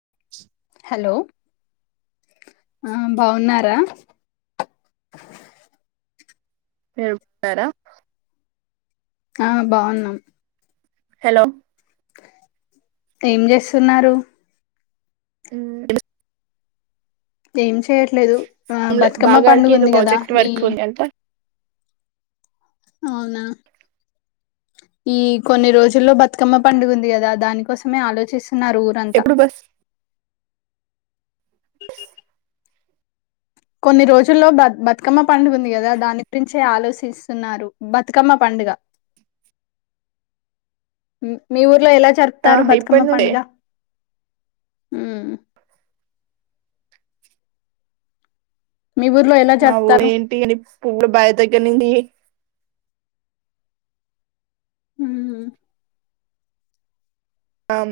[unintelligible] Hello ఆ బావున్నారా. [unintelligible] [inaudible] ఆ బాగున్నాం హలో ఏం చేస్తున్నారు ఉమ్ ఏం చెయట్లేదు ఆ బతుకమ్మ బాగారికి పండుగ ఏదో ఉంది కదా ప్రాజెక్ట్ ఈ వర్క్ ఉంది అంట అవునా ఈ కొన్ని రోజుల్లో బతుకమ్మ పండుగ ఉంది కదా దానికోసమే ఆలోచిస్ న్నారు ఊరంతా ఎప్పుడు బస్ కొన్ని రోజుల్లో బ బతుకమ్మ పండుగ ఉంది కదా దాని గురించి ఆలోచిస్తున్నారు బతుకమ్మ పం పండు గా మ్ మీ ఊర్లో ఎలా ఆ జరుపుతారు బతుకమ్మ ఇప్పటి నుండే పండుగ ఉమ్ మీ ఊర్లో ఎలా మా ఊరు జరుపుతారు ఏంటి అని పువ్వులు బైయ్ దగ్గర నుంచి ఉహు ఆమ్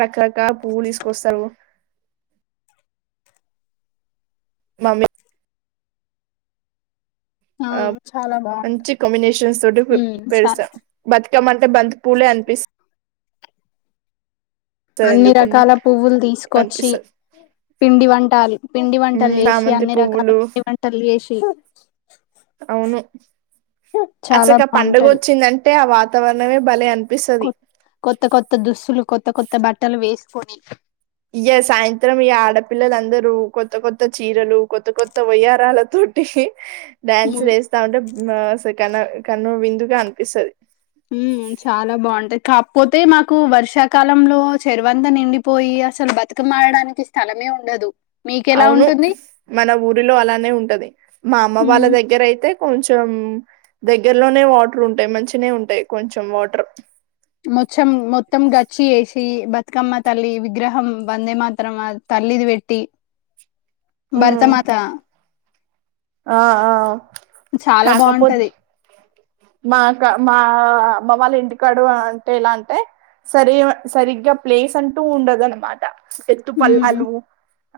రకరకల పువ్వు తీసుకొస్తారు మమ్మి ఆ చాలు మంచి కాంబినేషన్స్ తోటి పెరుస్తా చాలా బతుకమ్మ అంటే బంతి పూలే అనిపిస్త అన్ని ఎందుకు రకాల పువ్వులు తీసుకొచ్చి.. అనిపిస్తుంది పిండి వంటాలు పిండి వంటలు చేసి చామంతి అన్ని రకాల పువ్వులు పిండి వంటలు చేసి అవును చాలా అసలకి ఆ పండగ బాగుంటది వచ్చిందంటే ఆ వాతావరణమే భలే అనిపిస్తది కొత్త కొత్త దుస్తులు కొత్త కొత్త బట్టలు వేసుకోని ఇగా సాయంత్రం ఇగ ఆడపిల్లలందరూ కొత్త కొత్త చీరలు కొత్త కొత్త వయ్యరాలతో టిహి డ్యాన్స్ వేస్తా ఉంటే సె కన్నా కన్నుల విందుగా అనిపిస్తది ఉమ్ చాలా బాగుంటా పోతే మాకు వర్షాకాలంలో చెరువంత నిండిపోయి అసలు బతుకమ్మ అడడానికి స్థలమే ఉండదు. మీకెలా అవును ఉంటుంది మన ఊరిలో అలానే ఉంటది. మా అమ్మ వాళ్ళ ఉమ్ దగ్గర అయితే కొంచెం దగ్గరలోనే వాటర్ ఉంటాయి. మంచిగానే ఉంటాయి. కొంచెం వాటర్ మొచ్చం మొత్తం గచ్చు చేసి బత్ తుకమ్మ తల్లి విగ్రహం వందే మాతరం తల్లిది పెట్టి భారత ఉమ్, మాత ఆ ఆ చాలా కాకపోతే బాగుంటది. మా క మా అమ్మ వాళ్ళ ఇంటికాడు అంటే ఎలా అంటే సరి సరిగ్గా ప్లేస్ అంటూ ఉండదు అన్నమాట ఉమ్ ఎత్తుపల్లాలు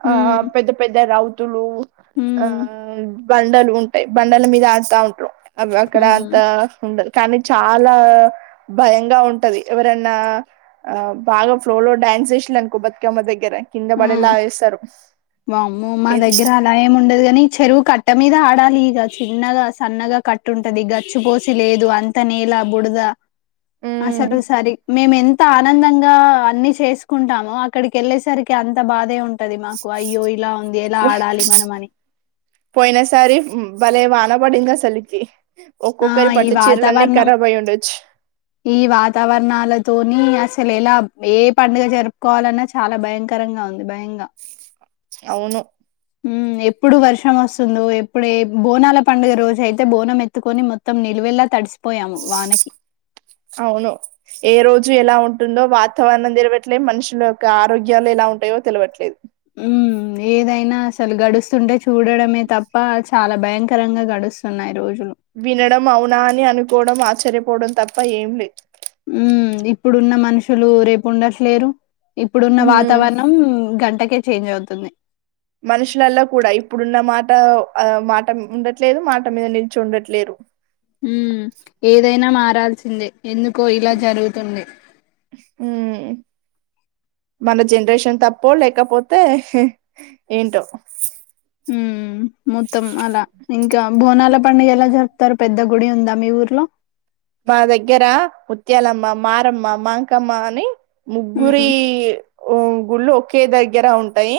ఆ ఉమ్ పెద్ద పెద్ద రౌతులు ఆ ఉమ్ బండలు ఉంటాయి. బండల మీద ఆడుతా ఉంటారు. అవి అక్కడ ఉమ్ ఆ ఉండదు కానీ చాలా భయంగా ఉంటది. ఎవరన్నా ఆ బాగా ఫ్లోలో డ్యాన్స్ చేసిల్లు అనుకో బతికమ్మ దగ్గర కింద ఉమ్ పడేలా ఎస్తారు వామ్మో మా దగ్గర అలా ఏమి ఉండదు. కాని చెరువు కా కట్ట మీద ఆడాలి. ఇక చిన్నగా సన్నగా కట్ట ఉంటది గచ్చిపోసి లేదు అంత నేల బుడ దా అసలు సరి మేము ఎంత ఆనందంగా అన్ని చేసుకుంటామో అక్కడికి వెళ్ళేసరికి అంత బాధే ఉంటంది మనం అని పోయినసారి ఉం బలేవాన పడింది అసలికి ఆ ఒక్కొక్కరి ఈ పట్టు చీరలన్నీ వాతావరణం ఖరాబ్ అయి ఉండొచ్చు ఈ వాతావరణాలతోని అస్ అసలు ఎలా ఏ పండుగ జరుపుకోవాలన్నా చాలా భయంకరంగా ఉంది భయంగా అవును ఎప్పుడు వర్షం వస్తుందో ఎప్పుడు ఏబోనాల పండుగ రోజు అయితే బోనం ఎతు కొన్ని మొత్తం నిల్లువల్లా తడిసి అవును ఏ రోజు ఎలా ఉంట ఉంటుందో వాతావరణం తెలవట్లేదు మనుషుల యొక్క ఆరోగ్యాలు ఎలా ఉంటాయో తెలియట్లేదు హ్మ్మ్ ఏదైనా అసలు గడుస్తుంటే చూడడమే తప్ప చాలా భయంకరంగా గడుస్తున్నాయి. రోజు వినడం అవునా అని అనుకోవడం ఆశ్చర్యపోవడం తప్ప ఏం లేదు ఉ ఇప్పుడున్న మనుషులు రేపు ఉండట్లేరు ఇప్పుడున్న హ్మ్ వాతావరణం గంటకే చేంజ్ అవుతుంది. మనుషులలో కూడా ఇప్పుడున్న మాట ఆ మాట ఉండట్లేదు మాట మీద నిలిచి ఉండట్లేదు ఉ ఏదైనా మారాల్సిందే ఎందుకో ఇలా జరుగుతుంది హ్మ్ మన జనరేషన్ తప్ప లేకపోతే ఏంటో ఉ మొత్తం అలా ఇంకా బోనాల పండుడిగ ఎలా జరుపుతారు పెద్ద గుడి ఉందా మీ ఊర్లో మా దగ్గర ముత్యాలమ్మ మారమ్మ మాంకమ్మ అని ముగ్గురి హ్మ్. గుళ్ళు ఒకే దగ్గర ఉంటాయి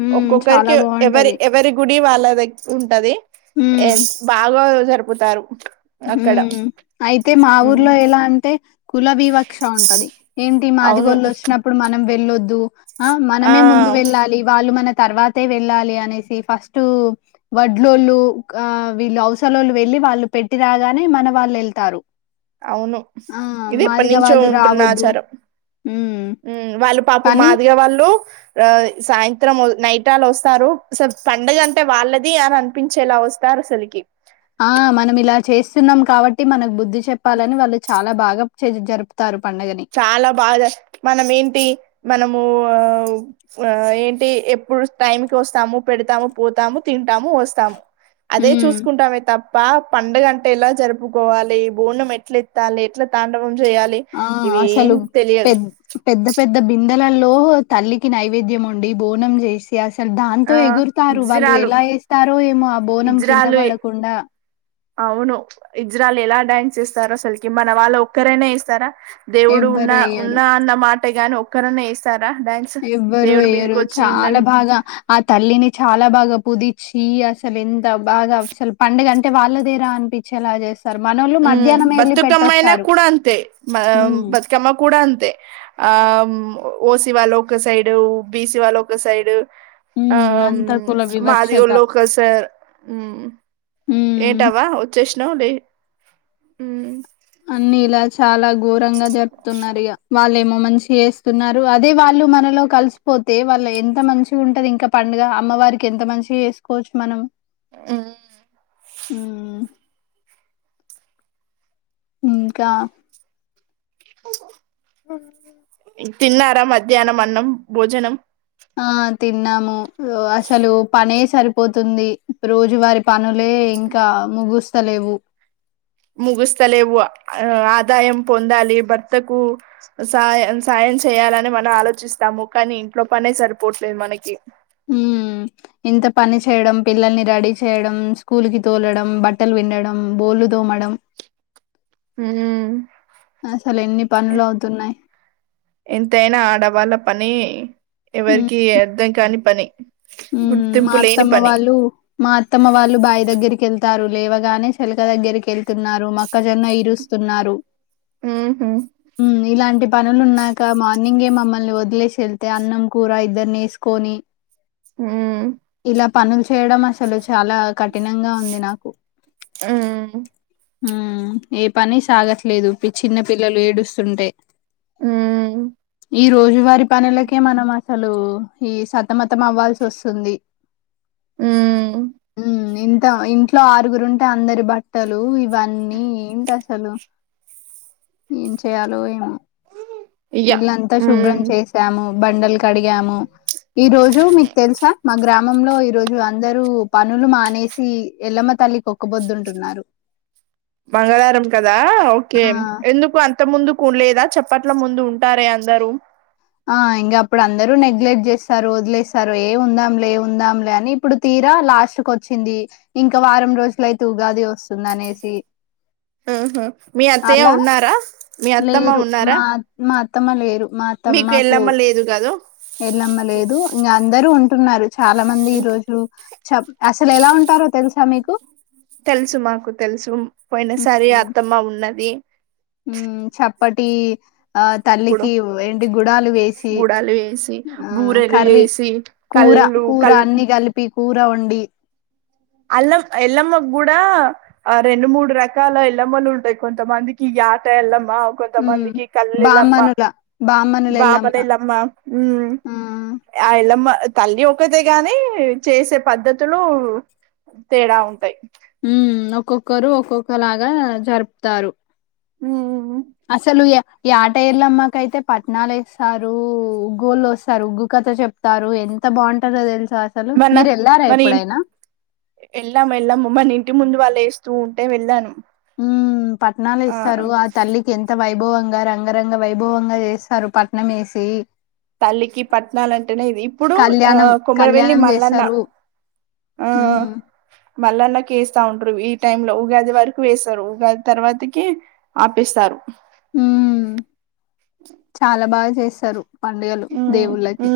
హ్మ్. చాలా ఒక్కొక్కరికి ఎవరి బావుంటది. ఎవరి గుడి వాళ్ళ దగ్గ ఉంటది ఏ హ్మ్. బాగా జరుపుతారు అక్కడ హ్మ్. అయితే మా హ్మ్. ఊర్లో ఎలా అంటే కుల వివక్ష ఉంటది ఏంటి అవును మాదిగోళ్ళు వచ్చినప్పుడు మనం వెళ్ళొద్దు ఆ మనమే ముందు వెళ్ళాలి వాళ్ళు మన తర్వాతే వెళ్ళాలి అనేసి ఫస్ట్ వడ్లోళ్ళు ఆ వీళ్ళు అవసలోళ్ళు వెళ్ళి వాళ్ళు పెట్టి రాగానే మన వాళ్ళు వెళ్తారు అవును ఇది ఎప్పటి నుంచో వాళ్ళు ఉంటున్న రావద్దు. ఆచారం హ్మ్. వాళ్ళు పాప కానీ మాదిగా వాళ్ళు ఆ సాయంత్రం నైటాలు వస్తారు స పండుగ అంటే వాళ్ళది అని అనిపించేలా వస్తారు లికి ఆ! మనమిలా చేస్తున్నాం కాబట్టి మనకు బుద్ధి చెప్పాలని వాళ్ళు చాలా బాగా జరుపుతారు పండగని. చాలా బాగా మనం ఏంటి మనము ఆ ఆ ఏంటి ఎప్పుడు టైంకిి వస్తాము పెడతాము పోతాము తింటాము వస్తాము అదే హ్మ్. చూసుకుంటామే తప్పు తప్ప పండుగంటే ఎలా జరుపుకోవాలి బోనం ఎట్ల ఎత్తాలి ఎట్లా తాండవం చేయాలి ఆ ఇవి ఏం అసలు పె తెలియదు పెద్ద పెద్ద బి కండలల్లో తల్లికి నైవేద్యం ఉండి బోనం చేసి అ అసలు దాంతో ఆ ఎగురుతారు వాళ్ళు ఎలా వేస్తారో ఏమో బోనం కింద ఇజ్రాలుే పడకుండా అవును ఇజ్రాల్ వాళ్ళు ఎలా డ్యాన్స్ ఏస్తారు అసలుకి మన వాళ్ళ ఒక్కరైనా ఏస్తారా దేవుడు ఎవ్వరు ఉన్నా వేయరు ఉన్నా అన్నమాటే గాని ఒక్కరినే వేస్తారు ఎవ్వరు ఎయరు చాలా బాగా ఆ తల్లిని చాలా బాగా పుజీచ్చి అసలు ఎంత బాగా అసలు పండడుగ అంటే వాళ్ళదేరా అనిపించి అలా చేస్త ఉ బతుకమ్మయినా కూడా అంతే మ ఉమ్ బతుకమ్మ కూడా అంతే ఆ ఓసి వాళ్ళ ఒక సైడ్ బీసి వాళ్ళ ఒక సైడ్ ఆ ఉమ్ అంత కుల వివక్షత మాదిగోళ్ళు ఒక సార్ ఉమ్ ఏంటవా వచ్చేసినావు లే అన్ని ఇలా చాలా ఘోరంగా జరుపుతున్నారు ఇక వాళ్ళేమో మంచి వస్తున్నారు అదే వాళ్ళు మనలో కలిసిపోతే వాళ్ళ ఎంత మంచి ఉంటంది ఇంకా పండుగ అమ్మ వారికి ఎంత మంచిగా వేసుకోవచ్చు మనం ఆ మ్మ్ ఇంకా తిన్నారా మధ్యాహ్నం అన్నం భోజనం ఆ తిన్నాము అసలు పనే సరిపోతుంది రోజువారి పను లే ఇంకా ముగుస్తలేవు ముగస్తలేవు ఆదాయం పొందాలి భర్తకు సా సా చేయాలని మనం ఆలోచిస్తాము కానీ ఇంట్లో పనే సరిపోవట్లేదు మనకి ఉ ఇంత పని చేయడం పిల్లల్ని రెడీ చేయడం స్కూల్ కి తోలడం బట్టలు విండడం బోల్లు తోమడం అసలు ఎన్ని పనులు అవుతున్నాయి ఎంతైనా ఆడవాళ్ళ పని ఎవరికి అర్ధం కాని పని ఉ మా గుర్తింపు లేని అత్తమ్మ పని వాళ్ళు మా అత్తమ వాళ్ళు బాయి దగ్గరికి వెళ్తారు లేవగానే చెలక దగ్గరికి వెళ్తున్నారు మక్కజొన్న ఇరుస్తున్నారు ఆ హ ఇన్ని పనులున్నాక మార్నింగే మమ్మల్ని వదిలేసి వెళ్తే అన్నం కూర ఇద్దరిని వేసుకొని హూ ఇలా పనులు చేయడం అసలు చాలా కఠినంగా ఉంది నాకు హూ ఏ పని సాగట్లేదు చిన్న పిల్లలు ఏడుస్తుంటే ఉమ్ ఈ రోజువారి పనులకే మనం అసలు ఈ సతమతం అవలీ ల్సి వస్తుంది ఊ ఊ ఇంట్లో ఆరుగురుంటే అందరి బట్టలు ఇవన్నీ ఏంటి అసలు ఏం చేయాలో ఏమో యా ఇల్లంతా ఊ శుభ్రం చేసాము బండలు కడిగాము ఈ రోజు మీకు తెలుసా మా గ్రామ గ్రామంలో ఈరోజు అందరు పనులు మానేసి ఎల్లమ్మ తల్లికి ఒక పోద్దుంటున్నారు మంగళారం కదా ఓకే ఆ ఎందుకు అంత ముందుకు లేదా చెప్ప అట్ల ముందు ఉంటారే అందరూ ఆ ఇంకా అప్పుడు అందరు నెగ్లెక్ట్ చేస్తారు వదిలేస్తారు ఏ ఉందాంలే ఉందాంలే అని ఇప్పుడు తీరు గా లాస్ట్ కి వచ్చింది ఇంకా వారం రోజులయితే ఉగాది వస్తుంది అనేసి ఆహా మీ అత్తయ్య అలా ఉన్నారా మీ అత్తమ్మ లేరు మా మా అత్తమ లేరు మా నీకు ఏళ్ళమ్మ లేదు కదు ఎల్ళమ్మలేదు ఇంకా అందరూ ఉంటున్నారు చాలా మంది ఈ రోజు చ అసలు ఎలా ఉంటారో తెలుసా మీకు తెలుసు మాకు తెలుసు పోయిన సారి హ్మ్ అత్తమ్మ ఉన్నది పటి ఆ ఇప్పుడు తల్లికి ఏంటి గుడాలు వేసి గుడాలు వేసి ఆ బూరెలు కర్రీ కూ వేసి కూర కళ్ళు కూర కళ్ళు అన్ని కలిపి కూర వండి అల్లం ఎల్లమ్మకు కూడా ఆ రెండు మూడు రకాల ఎల్లమ్మలు ఉంటాయి కొంతమందికి ఆట ఎల్లమ్మ అ కొంత హ్మ్ మందికి కల్లలేమ్మా బామ్మనుల బామ్మనుల ఎల్లమ్మ బాబాల ఏలమ్మా ఆ ఆ ఏలమ్మా తల్లి ఒకతే గాని చేసే పద్ధతులు తేడా ఉంటాయి ఉ ఒక్కొక్కరు ఒక్కొక్కలాగా జరుపుతారు ఉ అసలు ఏ ఏట ఎల్లమ్మ కి అయితే పట్నాలు ఎస్తారు గొలోస్తారు ఉగ్గు కథ చెప్తారు ఎ అంత బాగుంటుందొ తెలు మన మన వెళ్ళాము వెళ్ళాము మన ఇంటి ముందు వాళ్ళు వేస్త స్తూ ఉంటే వెళ్ళాను పట్టణాలు ఇస్తారు ఆ తల్లికి ఎంత వయ వైభవంగా రంగరంగ వైభవంగా చేస్తారు పట్నం వేసి తల్లికి పట్నాల అంటేనే ఇది ఇప్పుడు ఆ కళ్యాణం, కుమరివెల్లి కళ్యాణం మల్లన్న చేస్తారు. ఆ హ్మ్. మల్లన్న కీ వేస్తారు ఉంటారు ఈ టైమ్ లో ఉగాది వరకు వేస్తారు ఉగాది తర్వాతకి ఆపేస్తారు ఉ చాలా బాగా చేస్తారు పండుగలు మ్ దేవుళ్ళకి.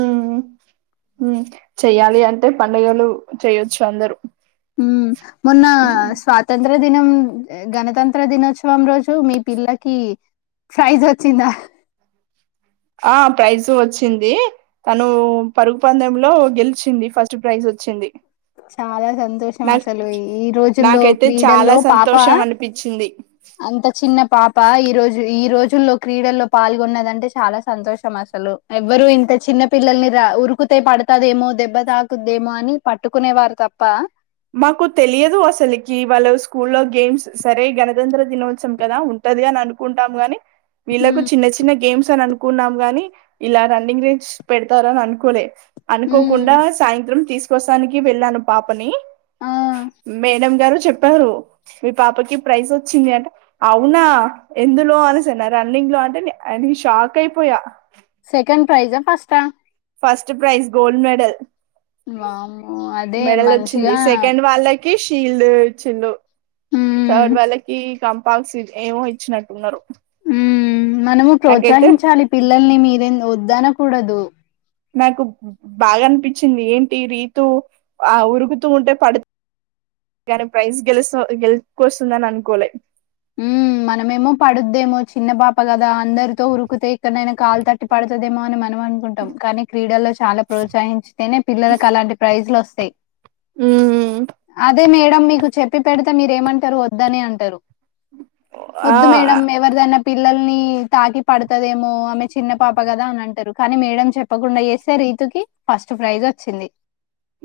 మ్ చెయ్యాలి అంటే అతే పండుగలు చేయొచ్చు అందరు ఉ మొన్న స్వాతంత్ర దినం గణతంత్ర దినోత్సవం రోజు మీ పిల్లకి ప్రైజ్ వచ్చంద ఆ ప్రైజ వచ్చింది తను పరుగు పందెంలో గెలిచింది ఫస్ట్ ప్రైజ్ వి వచ్చింది చాలా సంతోషం నాకు అసలు ఈ రోజుల్లో నాకైతే చాలా క్రీడల్లో పాప సంతోషం అనిపించింది అంత చిన్న పాప ఈరోజు ఈ రోజుల్లో క్రీడల్లో పాల్గొన్నదంటే చాలా సంతోషం అసలు ఎవ్వరు ఇంత చిన్న పిల్లల్ని రా ఉరికుతే పడుతదేమో దెబ్బ తాకుద్దేమో అని పట్టుకునేవారు తప్ప మాకు తెలియదు అసలకి వాళ్ళు స్కూల్లో గేమ్స్ సరే గణతంత్ర దినోత్సవం కదా ఉంట అనుకుంటాం గాని వీళ్ళకు ఉమ్ చిన్న చిన్న గేమ్స్ అని అ అనుకున్నాం గాని ఇలా రన్నింగ్ రేంజ్ పెడతారుని అనుకోలే ఉమ్ అనుకోకుండా సాయంత్రం తీసుకొస్తానికి వెళ్ళాను పాపని ఆ మేడం గారు చెప్పారు మీ పాపకి ప్రైజ్ వచ్చింది అంటె అవునా ఎందులో అనేసన్న రన్నింగ్ లో అంటే అ నేను షాక్ అయిపోయా సెకండ్ ప్రైజా ఫస్టా ఆ ఫస్ట్ ప్రైజ్ గోల్డ్ మెడల్ వామ్మో అదే మెడల్ వచ్చింది మంచిగా సెకండ్ వాళ్ళ షీల్డ్ ఇచ్చిన్రు థర్డ్ ఉమ్ వాళ్ళకి కం [unintelligible] ఏమో ఇచ్చినట్టున్నారు ఉ మనము నాకైతే ప్రోత్సహించాలి పిల్లల్ని మీరే వద్దనకూడదు నాకు బాగా అనిపించింది ఏంటి రీతు ఆ ఉరుకుతూ ఉంటే పడుతు కానీ ప్రైజ్ గెలుచ గెలుచూకొస్తుందని అనుకోలే ఉ మనమేమో పడుద్దేమో చిన్న పాప కదా అందరితో ఉరుకితే ఎక్కడనైనా కాలు తట్టి పడుతుదేమో అని మనం అనుకుంటాం కానీ క్రీడల్లో చాలా ప్రోత్సహించ వస్తేనే పిల్లలకి అలాంటి ప్రైజలు వస్ ఉమ్ అదే మేడం మీకు చెప్పి పెడితే మీరేమంటారు వద్దని అంటారు ఆ వద్దు మేడం ఎవరిదైనా పి పిల్లల్ని తాకి పడుతదేమో ఆమె చిన్న పాప కదా అని అంటారు కానీ మేడం చెప్పకుండా చేస్తారు ఇ రీతూ కీ ఫస్ట్ ప్రైజ్ వచ్చింది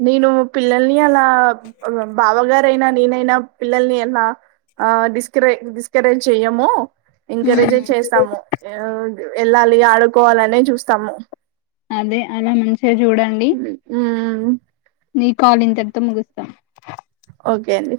నేను పిల్లల్ని అలా బావ గారు అయినా నేనైనా పిల్లల్ని ఎ డిస్కరే డిస్కరేజ్ చెయ్యమ ఎంకరేజ్ హ్మ్. చేస్తాము వెళ్ళాలి ఆడుకోవాలి అనే చూస్తాము అదే అలా మంచిగా చూడండి నీ కాల్ ఇంతటితో ముగిస్తాం. ఓకే అండి